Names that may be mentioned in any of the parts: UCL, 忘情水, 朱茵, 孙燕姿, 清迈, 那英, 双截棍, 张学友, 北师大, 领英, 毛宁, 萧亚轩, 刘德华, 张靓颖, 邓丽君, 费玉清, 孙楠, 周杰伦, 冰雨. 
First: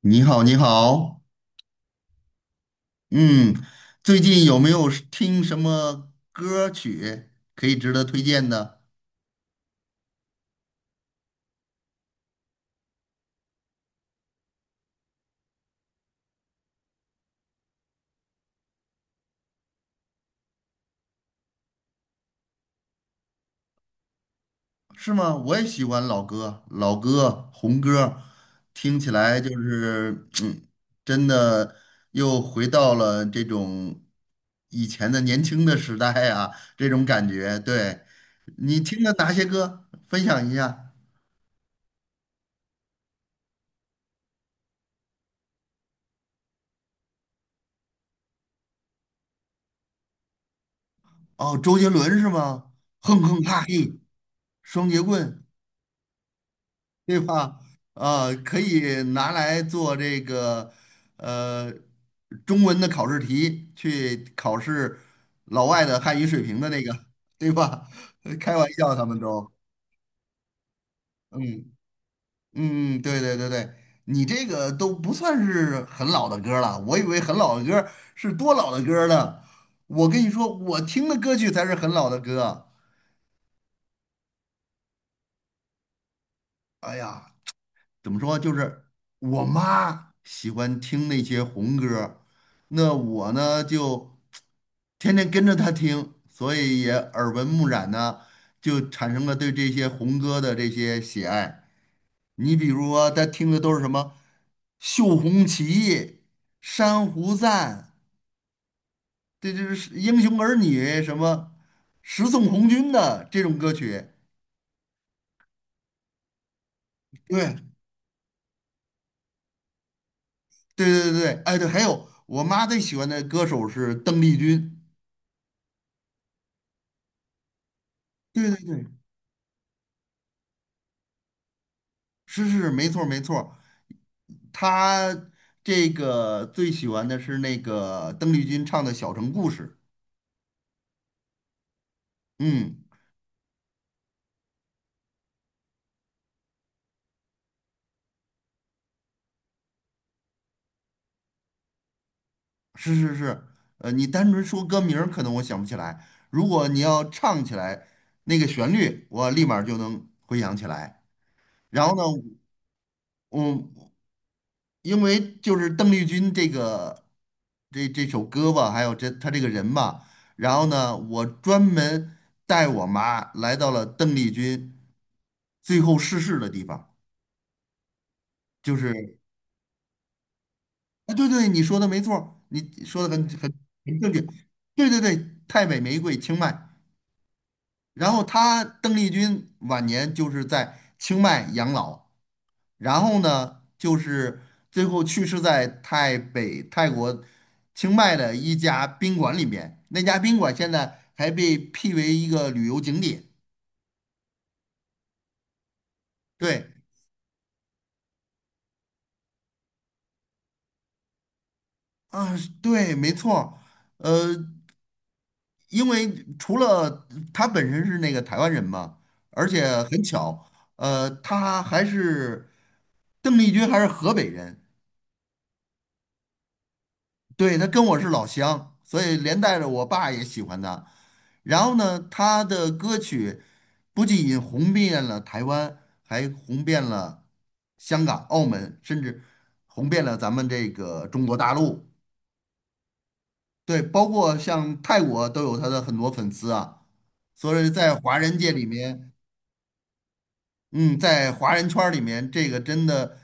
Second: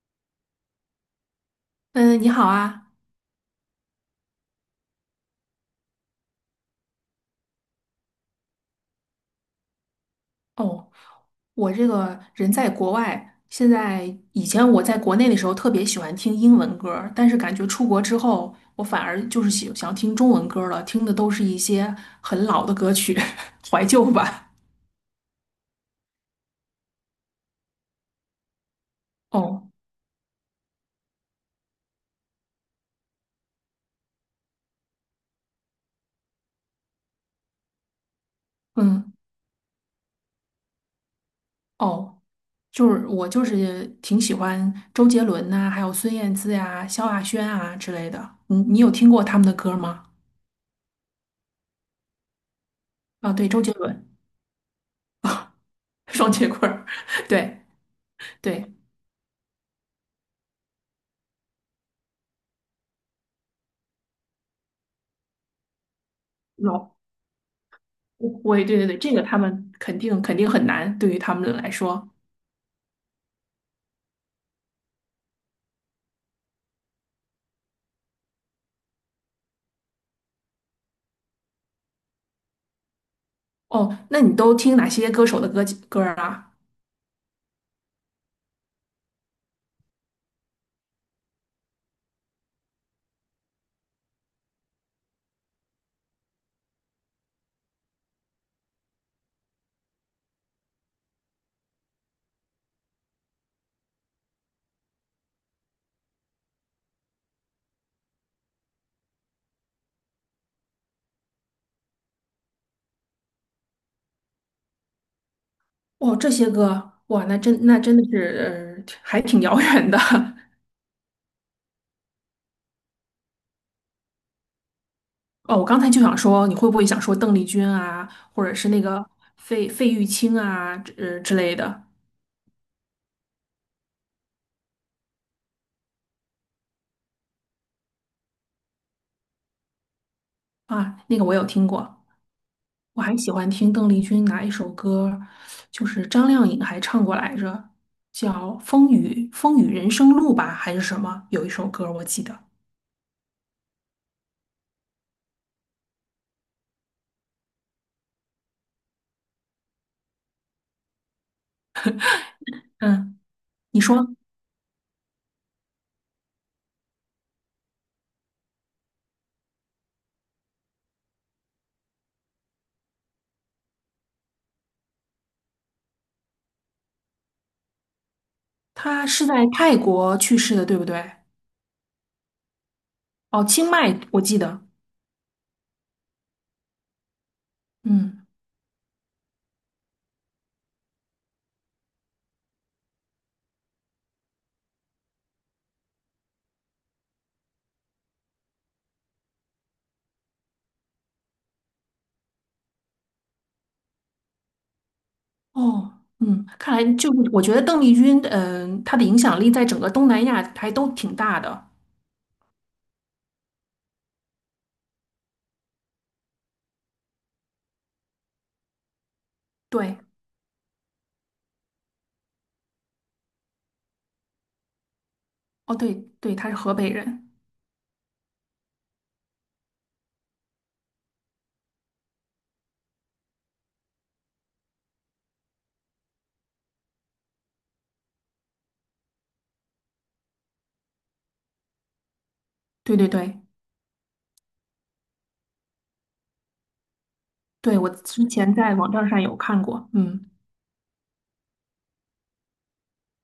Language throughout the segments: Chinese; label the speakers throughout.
Speaker 1: 你好，你好。
Speaker 2: 嗯，你好啊。
Speaker 1: 嗯，最近有没有是听什么歌曲可以值得推荐的？
Speaker 2: 哦，我这个人在国外，现在以前我在国内的时候特别喜欢听英文歌儿，但是感觉出国之后，我反而就是喜想听中文歌儿了，听的都是一些很老的歌曲，怀旧吧。
Speaker 1: 是吗？我也喜欢老歌，老歌、红歌，听起来就
Speaker 2: 哦，
Speaker 1: 是，真的又回到了这种以前的年轻的时代啊，这种感觉。对，你听了
Speaker 2: 嗯，
Speaker 1: 哪些歌？分享一下。
Speaker 2: 哦，就是我就是挺喜欢周杰伦呐、还有孙燕姿呀、萧亚轩啊之类的。你有听过他们的歌吗？
Speaker 1: 哦，周杰伦是吗？哼
Speaker 2: 啊，
Speaker 1: 哼
Speaker 2: 对，周
Speaker 1: 哈
Speaker 2: 杰
Speaker 1: 嘿，
Speaker 2: 伦，
Speaker 1: 双截棍。
Speaker 2: 双截棍儿，
Speaker 1: 对 吧？
Speaker 2: 对
Speaker 1: 啊，可
Speaker 2: 对。
Speaker 1: 以拿来做这个呃中文的考试题，去考试老外的汉语水平的那个，对吧？
Speaker 2: 不
Speaker 1: 开
Speaker 2: 会，
Speaker 1: 玩
Speaker 2: 对对
Speaker 1: 笑，
Speaker 2: 对，
Speaker 1: 他
Speaker 2: 这
Speaker 1: 们
Speaker 2: 个他
Speaker 1: 都，
Speaker 2: 们肯定很难，对于他们来
Speaker 1: 嗯
Speaker 2: 说。
Speaker 1: 嗯，对对对对。你这个都不算是很老的歌儿了，我以为很老的歌儿是多老的歌儿呢。我跟你说，我听的歌曲才是很老的歌。
Speaker 2: 哦，那你都听哪些歌手的歌儿啊？
Speaker 1: 哎呀，怎么说，就是我妈喜欢听那些红歌，那我呢就天天跟着她听，所以也耳闻目染呢，就产生了对这些红歌的这些喜爱。你比如说，她听的都是什么《绣红旗》《珊瑚赞》，这就是《英雄儿女》，什么《十送红军》的这种歌曲。
Speaker 2: 哦，这些歌，哇，那真
Speaker 1: 对
Speaker 2: 那真的是，还挺遥远的。
Speaker 1: 对对对，哎对，还有我妈最喜欢的歌手是邓丽君。
Speaker 2: 哦，我刚才就想说，你会不会想说邓丽君啊，或
Speaker 1: 对
Speaker 2: 者
Speaker 1: 对
Speaker 2: 是那
Speaker 1: 对，
Speaker 2: 个费玉清啊，之类的
Speaker 1: 是是没错没错，他这个最喜欢的是那个邓丽君唱的《小城故事》。
Speaker 2: 啊？那个我有听过，
Speaker 1: 嗯，
Speaker 2: 我还喜欢听邓丽君哪一首歌，就是张靓颖还唱过来着，叫《风雨人生路》吧，还是什么？有一首歌我记得。
Speaker 1: 是是是，你单纯说歌名儿可能我想不起来，如果你要唱起来那个旋律，我立马儿就能回想起来。然后呢，
Speaker 2: 嗯，你
Speaker 1: 我
Speaker 2: 说
Speaker 1: 因为就是邓丽君这个这首歌吧，还有这她这个人吧，然后呢，我专门带我妈来到了邓丽君最后逝世的地方，就
Speaker 2: 他
Speaker 1: 是。
Speaker 2: 是在泰国去世的，对不对？
Speaker 1: 啊，对对，你说的没错儿，你说的
Speaker 2: 哦，
Speaker 1: 很
Speaker 2: 清迈，
Speaker 1: 很正确。
Speaker 2: 我记得。
Speaker 1: 对对对，太北玫瑰清迈，然后
Speaker 2: 嗯，
Speaker 1: 她邓丽君晚年就是在清迈养老。然后呢，就是最后去世在泰北泰国清迈的一家宾馆里面。那家宾馆现在还被辟为一个旅游景点。
Speaker 2: 哦，嗯，
Speaker 1: 对，
Speaker 2: 看来就是我觉得邓丽君，嗯、她的影响力在整个东南亚还都挺大的。
Speaker 1: 啊，对，没错儿。呃，因为除了他本身是那个台湾人嘛，而且
Speaker 2: 对，
Speaker 1: 很巧，他还是邓丽君还是河北人。
Speaker 2: 哦，对对，她是河北人。
Speaker 1: 对，他跟我是老乡，所以连带着我爸也喜欢他。然后呢，他的歌曲不仅红遍了台湾，还红遍了香港、澳门，甚至红遍了咱们这个中国大陆。
Speaker 2: 对对对
Speaker 1: 对，包括像泰国都有他的很多粉丝啊。所以
Speaker 2: 对，我
Speaker 1: 在华
Speaker 2: 之
Speaker 1: 人界
Speaker 2: 前
Speaker 1: 里
Speaker 2: 在网站
Speaker 1: 面，
Speaker 2: 上有看过。嗯
Speaker 1: 嗯，在华人圈儿里面，这个真的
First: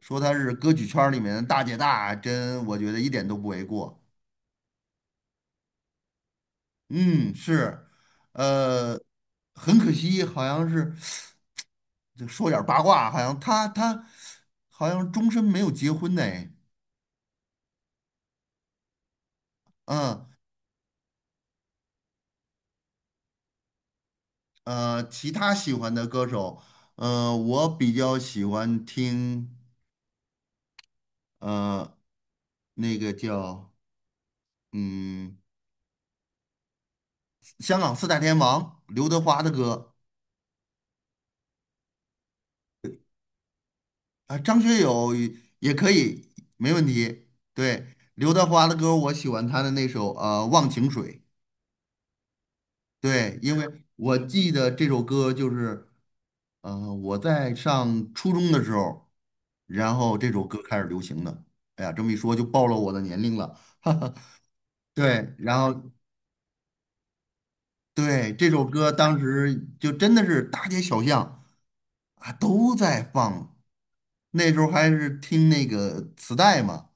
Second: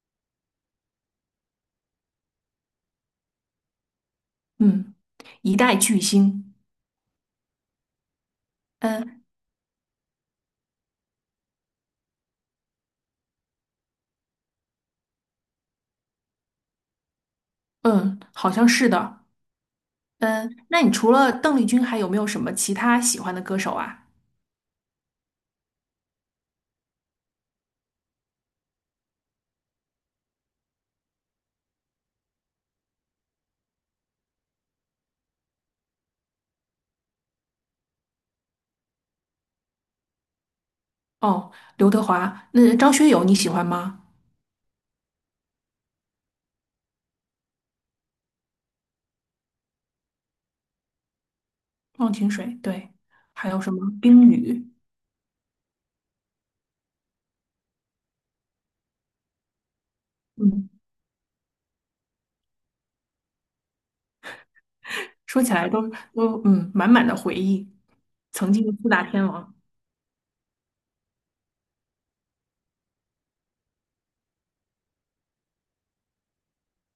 Speaker 1: 说他是歌曲圈儿里面的大姐大，真我觉得一点都不为过。
Speaker 2: 嗯，一代巨星。
Speaker 1: 嗯，是。呃，
Speaker 2: 嗯
Speaker 1: 很可惜，好像是就说点儿八卦，好像他好像终身没有结婚呢。
Speaker 2: 嗯，好像是的。
Speaker 1: 嗯。
Speaker 2: 嗯，那你除了邓丽君，还有没有什么其他喜欢的歌手啊？
Speaker 1: 其他喜欢的歌手，我比较喜欢听呃那个叫嗯香港四大天王刘德华的歌。
Speaker 2: 哦，刘德华，那张学友你喜欢吗？
Speaker 1: 啊，张学友也可以，没问题。对，刘德华的歌，我喜欢他的那首《忘情水》。
Speaker 2: 忘情水，对，
Speaker 1: 对，
Speaker 2: 还
Speaker 1: 因
Speaker 2: 有
Speaker 1: 为
Speaker 2: 什么
Speaker 1: 我
Speaker 2: 冰
Speaker 1: 记
Speaker 2: 雨，
Speaker 1: 得这首歌就是，我在上初中的时候，然后这首歌
Speaker 2: 嗯，
Speaker 1: 开始流行的。哎呀，这么一说就暴露我的年龄了，哈哈。对，
Speaker 2: 说起
Speaker 1: 然
Speaker 2: 来都
Speaker 1: 后
Speaker 2: 都满满的回忆，
Speaker 1: 对这
Speaker 2: 曾
Speaker 1: 首
Speaker 2: 经的四
Speaker 1: 歌
Speaker 2: 大
Speaker 1: 当
Speaker 2: 天王，
Speaker 1: 时就真的是大街小巷啊都在放，那时候还是听那个磁带嘛，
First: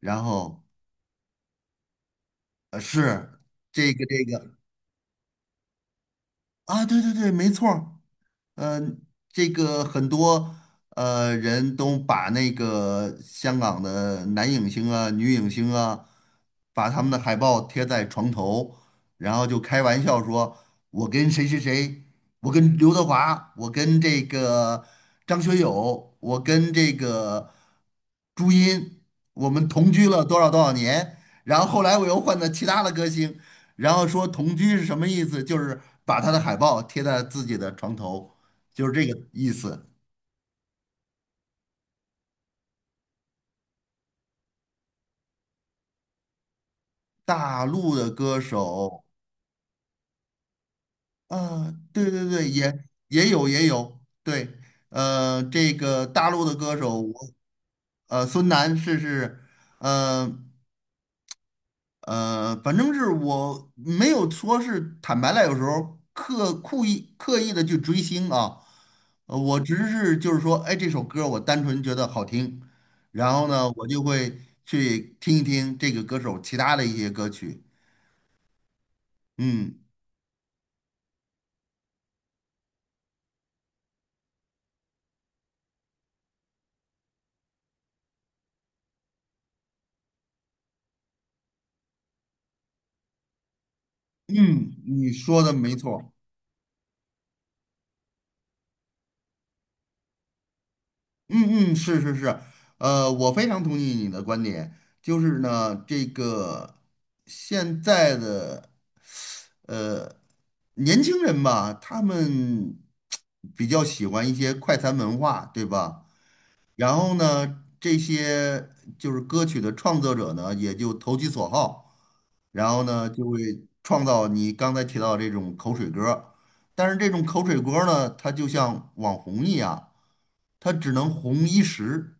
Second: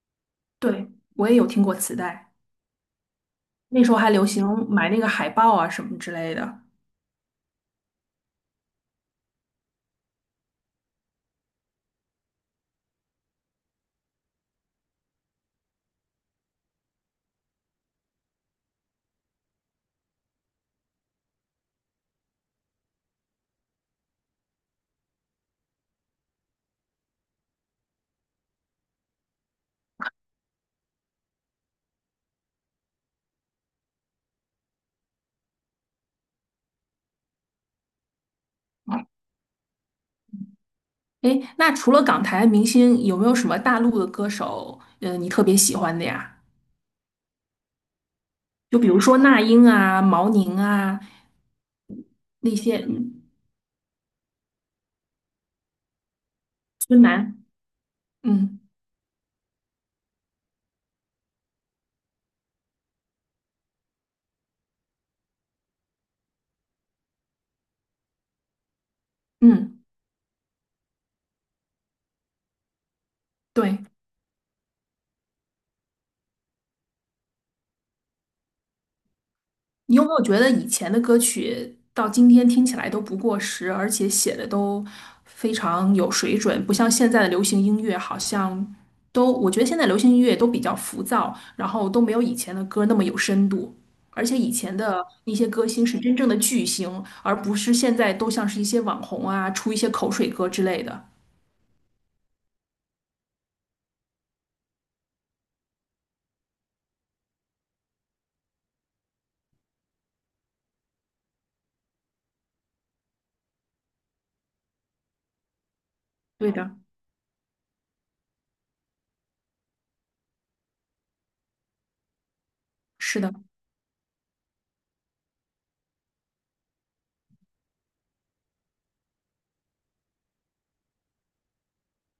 Speaker 1: 然后
Speaker 2: 对，我也有听过磁带，
Speaker 1: 是
Speaker 2: 那时候还
Speaker 1: 这
Speaker 2: 流行
Speaker 1: 个。
Speaker 2: 买那个海报啊什么之类的。
Speaker 1: 啊，对对对，没错儿。嗯、这个很多人都把那个香港的男影星啊、女影星啊，把他们的海报贴在床头，然后就开玩笑说：“我跟谁谁谁，我跟刘德华，我跟这个张学友，我跟这个朱茵，我们同居了多少多少年。”然后后来我又换了其他的歌星，然后说同居是什么意思？就是把他的海报贴在自己的床头，就是这个意思。
Speaker 2: 诶，那除了港台明星，有没有什么大陆的歌手，你特别喜欢的呀？
Speaker 1: 大陆的歌
Speaker 2: 就比如
Speaker 1: 手
Speaker 2: 说那英啊、毛宁啊
Speaker 1: 啊，对对对，
Speaker 2: 那些，嗯，
Speaker 1: 也有也有，对，这个大陆的歌
Speaker 2: 孙
Speaker 1: 手，
Speaker 2: 楠，
Speaker 1: 孙
Speaker 2: 嗯
Speaker 1: 楠是是，嗯。反正是我没有说是坦白了，有时候故意刻意的去追星啊，我只
Speaker 2: 嗯，
Speaker 1: 是就是说，哎，这首歌我单纯觉得好听，然后呢，
Speaker 2: 对，
Speaker 1: 我就会去听一听这个歌手其他的一些歌曲。嗯
Speaker 2: 你有没有觉得以前的歌曲到今天听起来都不过时，而且写的都非常有水准，不像现在的流行音乐，好像都，我觉得现在流行音乐都比较浮躁，然后都没有以前的歌那么有深度。而且以
Speaker 1: 嗯，
Speaker 2: 前的
Speaker 1: 你
Speaker 2: 那
Speaker 1: 说
Speaker 2: 些
Speaker 1: 的
Speaker 2: 歌
Speaker 1: 没
Speaker 2: 星是
Speaker 1: 错。
Speaker 2: 真正的巨星，而不是现在都像是一些网红啊，出一些口水歌之类的。
Speaker 1: 嗯嗯，是是是，我非常同意你的观点，就是呢，这个现在的。呃，年轻人吧，他们 比较喜欢一些快餐文化，对吧？
Speaker 2: 对的，
Speaker 1: 然后呢，这些就是歌曲的创作者呢，也就投其所好，然后呢，
Speaker 2: 是
Speaker 1: 就
Speaker 2: 的，
Speaker 1: 会创造你刚才提到这种口水歌儿。但是这种口水歌儿呢，它就像网红一样，它只能红一时，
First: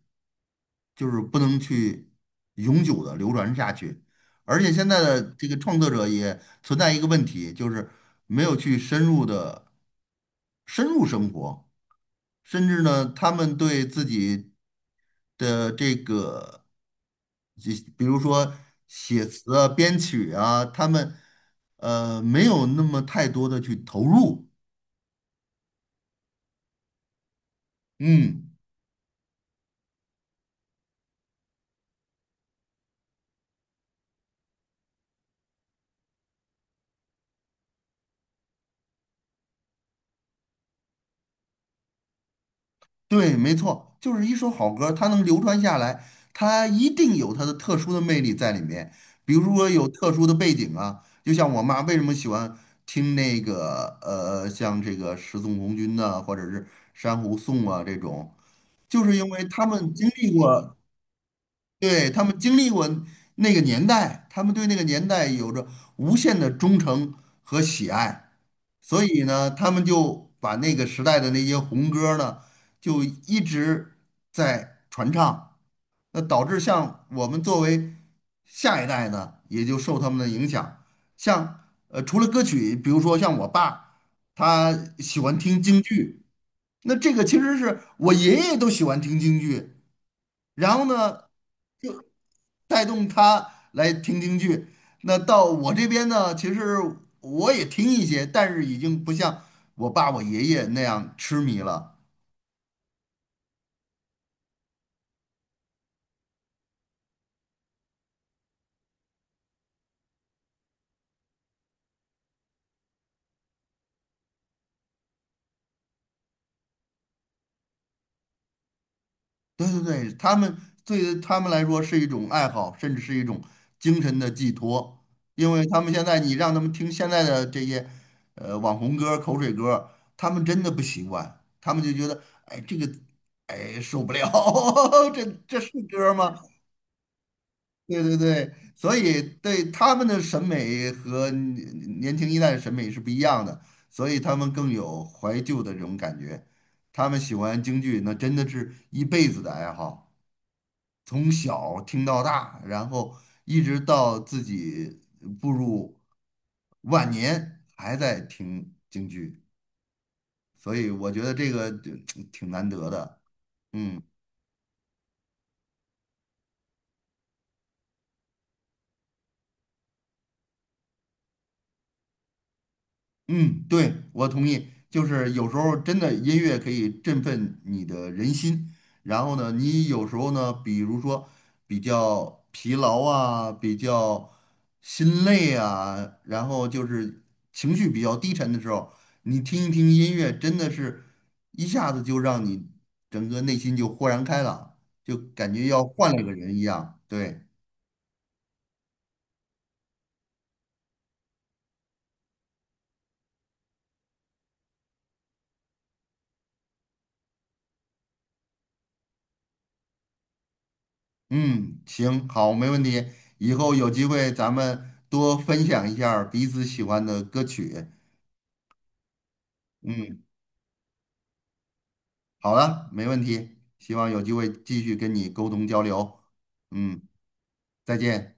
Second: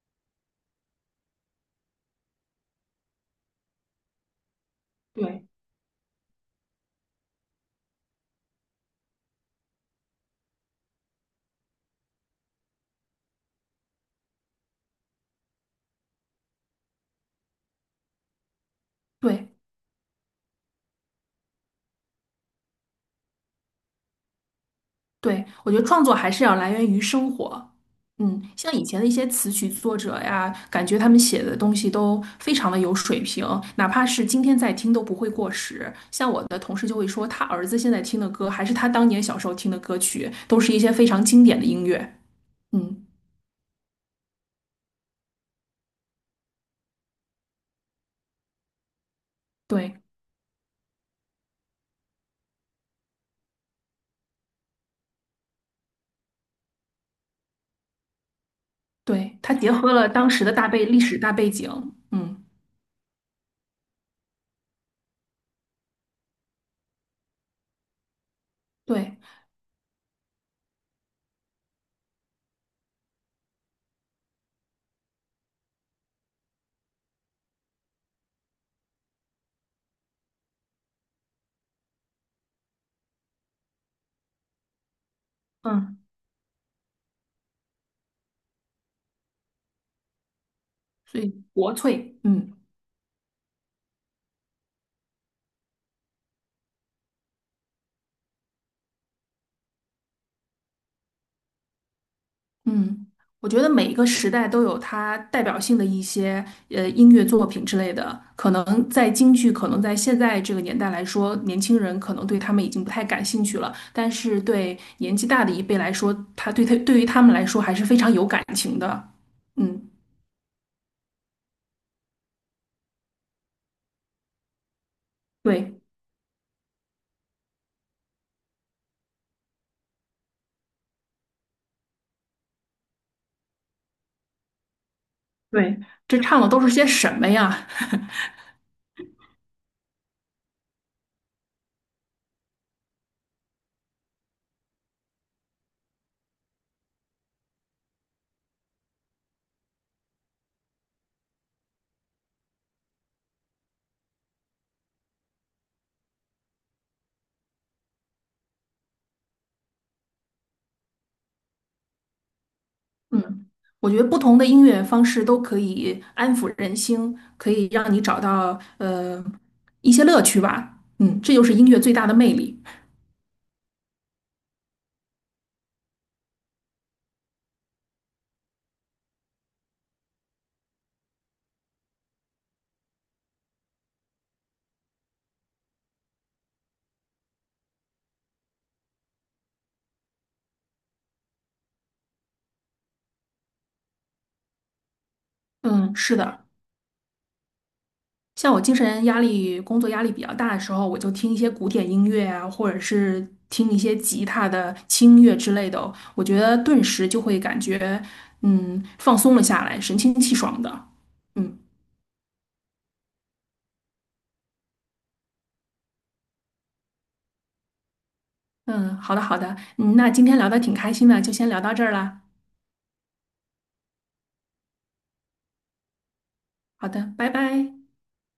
Speaker 1: 就是不能去永久的流传下去。而且现在的
Speaker 2: 对
Speaker 1: 这个创作者也存在一个问题，就是没有去深入生活，甚至呢，他们对自己的这个，就比如说写
Speaker 2: 对。
Speaker 1: 词啊、编曲啊，他们没有那么太多的去投入，
Speaker 2: 对，我觉得创作还是要来源于生活。嗯，
Speaker 1: 嗯。
Speaker 2: 像以前的一些词曲作者呀，感觉他们写的东西都非常的有水平，哪怕是今天在听都不会过时。像我的同事就会说，他儿子现在听的歌，还是他当年小时候听的歌曲，都是一些非常经典的音乐。嗯，
Speaker 1: 对，没错，就是一首好歌，它能流传下来，它一定有它的特殊的魅力在里面。比如说有
Speaker 2: 对
Speaker 1: 特殊的背景啊，就像我妈为什么喜欢听那个像这个十送红军呐、或者是珊瑚颂啊这种，就是因
Speaker 2: 对，
Speaker 1: 为
Speaker 2: 他
Speaker 1: 他
Speaker 2: 结
Speaker 1: 们
Speaker 2: 合
Speaker 1: 经
Speaker 2: 了当
Speaker 1: 历
Speaker 2: 时的
Speaker 1: 过，
Speaker 2: 历史大背景。
Speaker 1: 对，他们
Speaker 2: 嗯，
Speaker 1: 经历过那个年代，他们对那个年代有着无限的忠诚和喜爱，所
Speaker 2: 对，
Speaker 1: 以呢，他们就把那个时代的那些红歌儿呢，就一直在传唱，那导致像我们作为下一代呢，也就受他们的影响。像除了歌曲，比如说像我爸，他喜欢听京
Speaker 2: 嗯，
Speaker 1: 剧，那这个其实是我爷爷都喜欢听京剧，然后
Speaker 2: 所
Speaker 1: 呢。
Speaker 2: 以国粹，嗯。
Speaker 1: 带动他来听京剧。那到我这边呢，其实我也听一些，但是已经不像我爸我爷爷那样痴迷了。
Speaker 2: 嗯，我觉得每一个时代都有它代表性的一些音乐作品之类的，可能在京剧，可能在现在这个年代来说，年轻人可能对他们已经不太感兴趣了，但是对年纪大的一辈来说，他对于他们来说还是非常有感情的。
Speaker 1: 对对
Speaker 2: 嗯，
Speaker 1: 对，对他们来说是一种爱好，甚至是一种精神的寄托。因为他
Speaker 2: 对
Speaker 1: 们现在你让他们听现在的这些网红歌、口水歌，他们真的不习惯，他们就觉得哎这个哎受不了，这这是
Speaker 2: 对，
Speaker 1: 歌
Speaker 2: 这
Speaker 1: 吗？
Speaker 2: 唱的都是些什么呀？
Speaker 1: 对对对，所以对他们的审美和年轻一代的审美是不一样的，所以他们更有怀旧的这种感觉。他们喜欢京剧，那真的是一辈子的爱好，从小听到大，然后一直到自己步入晚年还在听京剧，所以我觉得这个就 挺难得的。
Speaker 2: 嗯，我觉
Speaker 1: 嗯。
Speaker 2: 得不同的音乐方式都可以安抚人心，可以让你找到一些乐趣吧。嗯，这就是音乐最大的魅力。
Speaker 1: 嗯，对，我同意。就是有时候真的音乐可以振奋你的人心，然后呢，你有时候呢，比如说比较疲劳啊，比较心累啊，然后就是情绪比较低沉的时候，你听一听音乐，真的是一下子就让你整个内心就豁然开朗，就感觉要
Speaker 2: 嗯，
Speaker 1: 换
Speaker 2: 是
Speaker 1: 了个
Speaker 2: 的，
Speaker 1: 人一样。对，
Speaker 2: 像我精神压力、工作压力比较大的时候，我就听一些古典音乐啊，或者是听一些吉他的轻音乐之类的哦，我觉得顿时就会感觉，嗯，放松了下来，神清气爽的。嗯
Speaker 1: 嗯，行，好，没问题。以后有机会咱们多分享一下儿彼此喜欢的歌曲。
Speaker 2: 嗯，好的好的，嗯，那
Speaker 1: 嗯，
Speaker 2: 今天聊的挺开心的，就先聊到这儿啦。
Speaker 1: 好了，没问题。希望有机会继续跟你沟通交流。
Speaker 2: 好
Speaker 1: 嗯，
Speaker 2: 的，拜拜。
Speaker 1: 再见。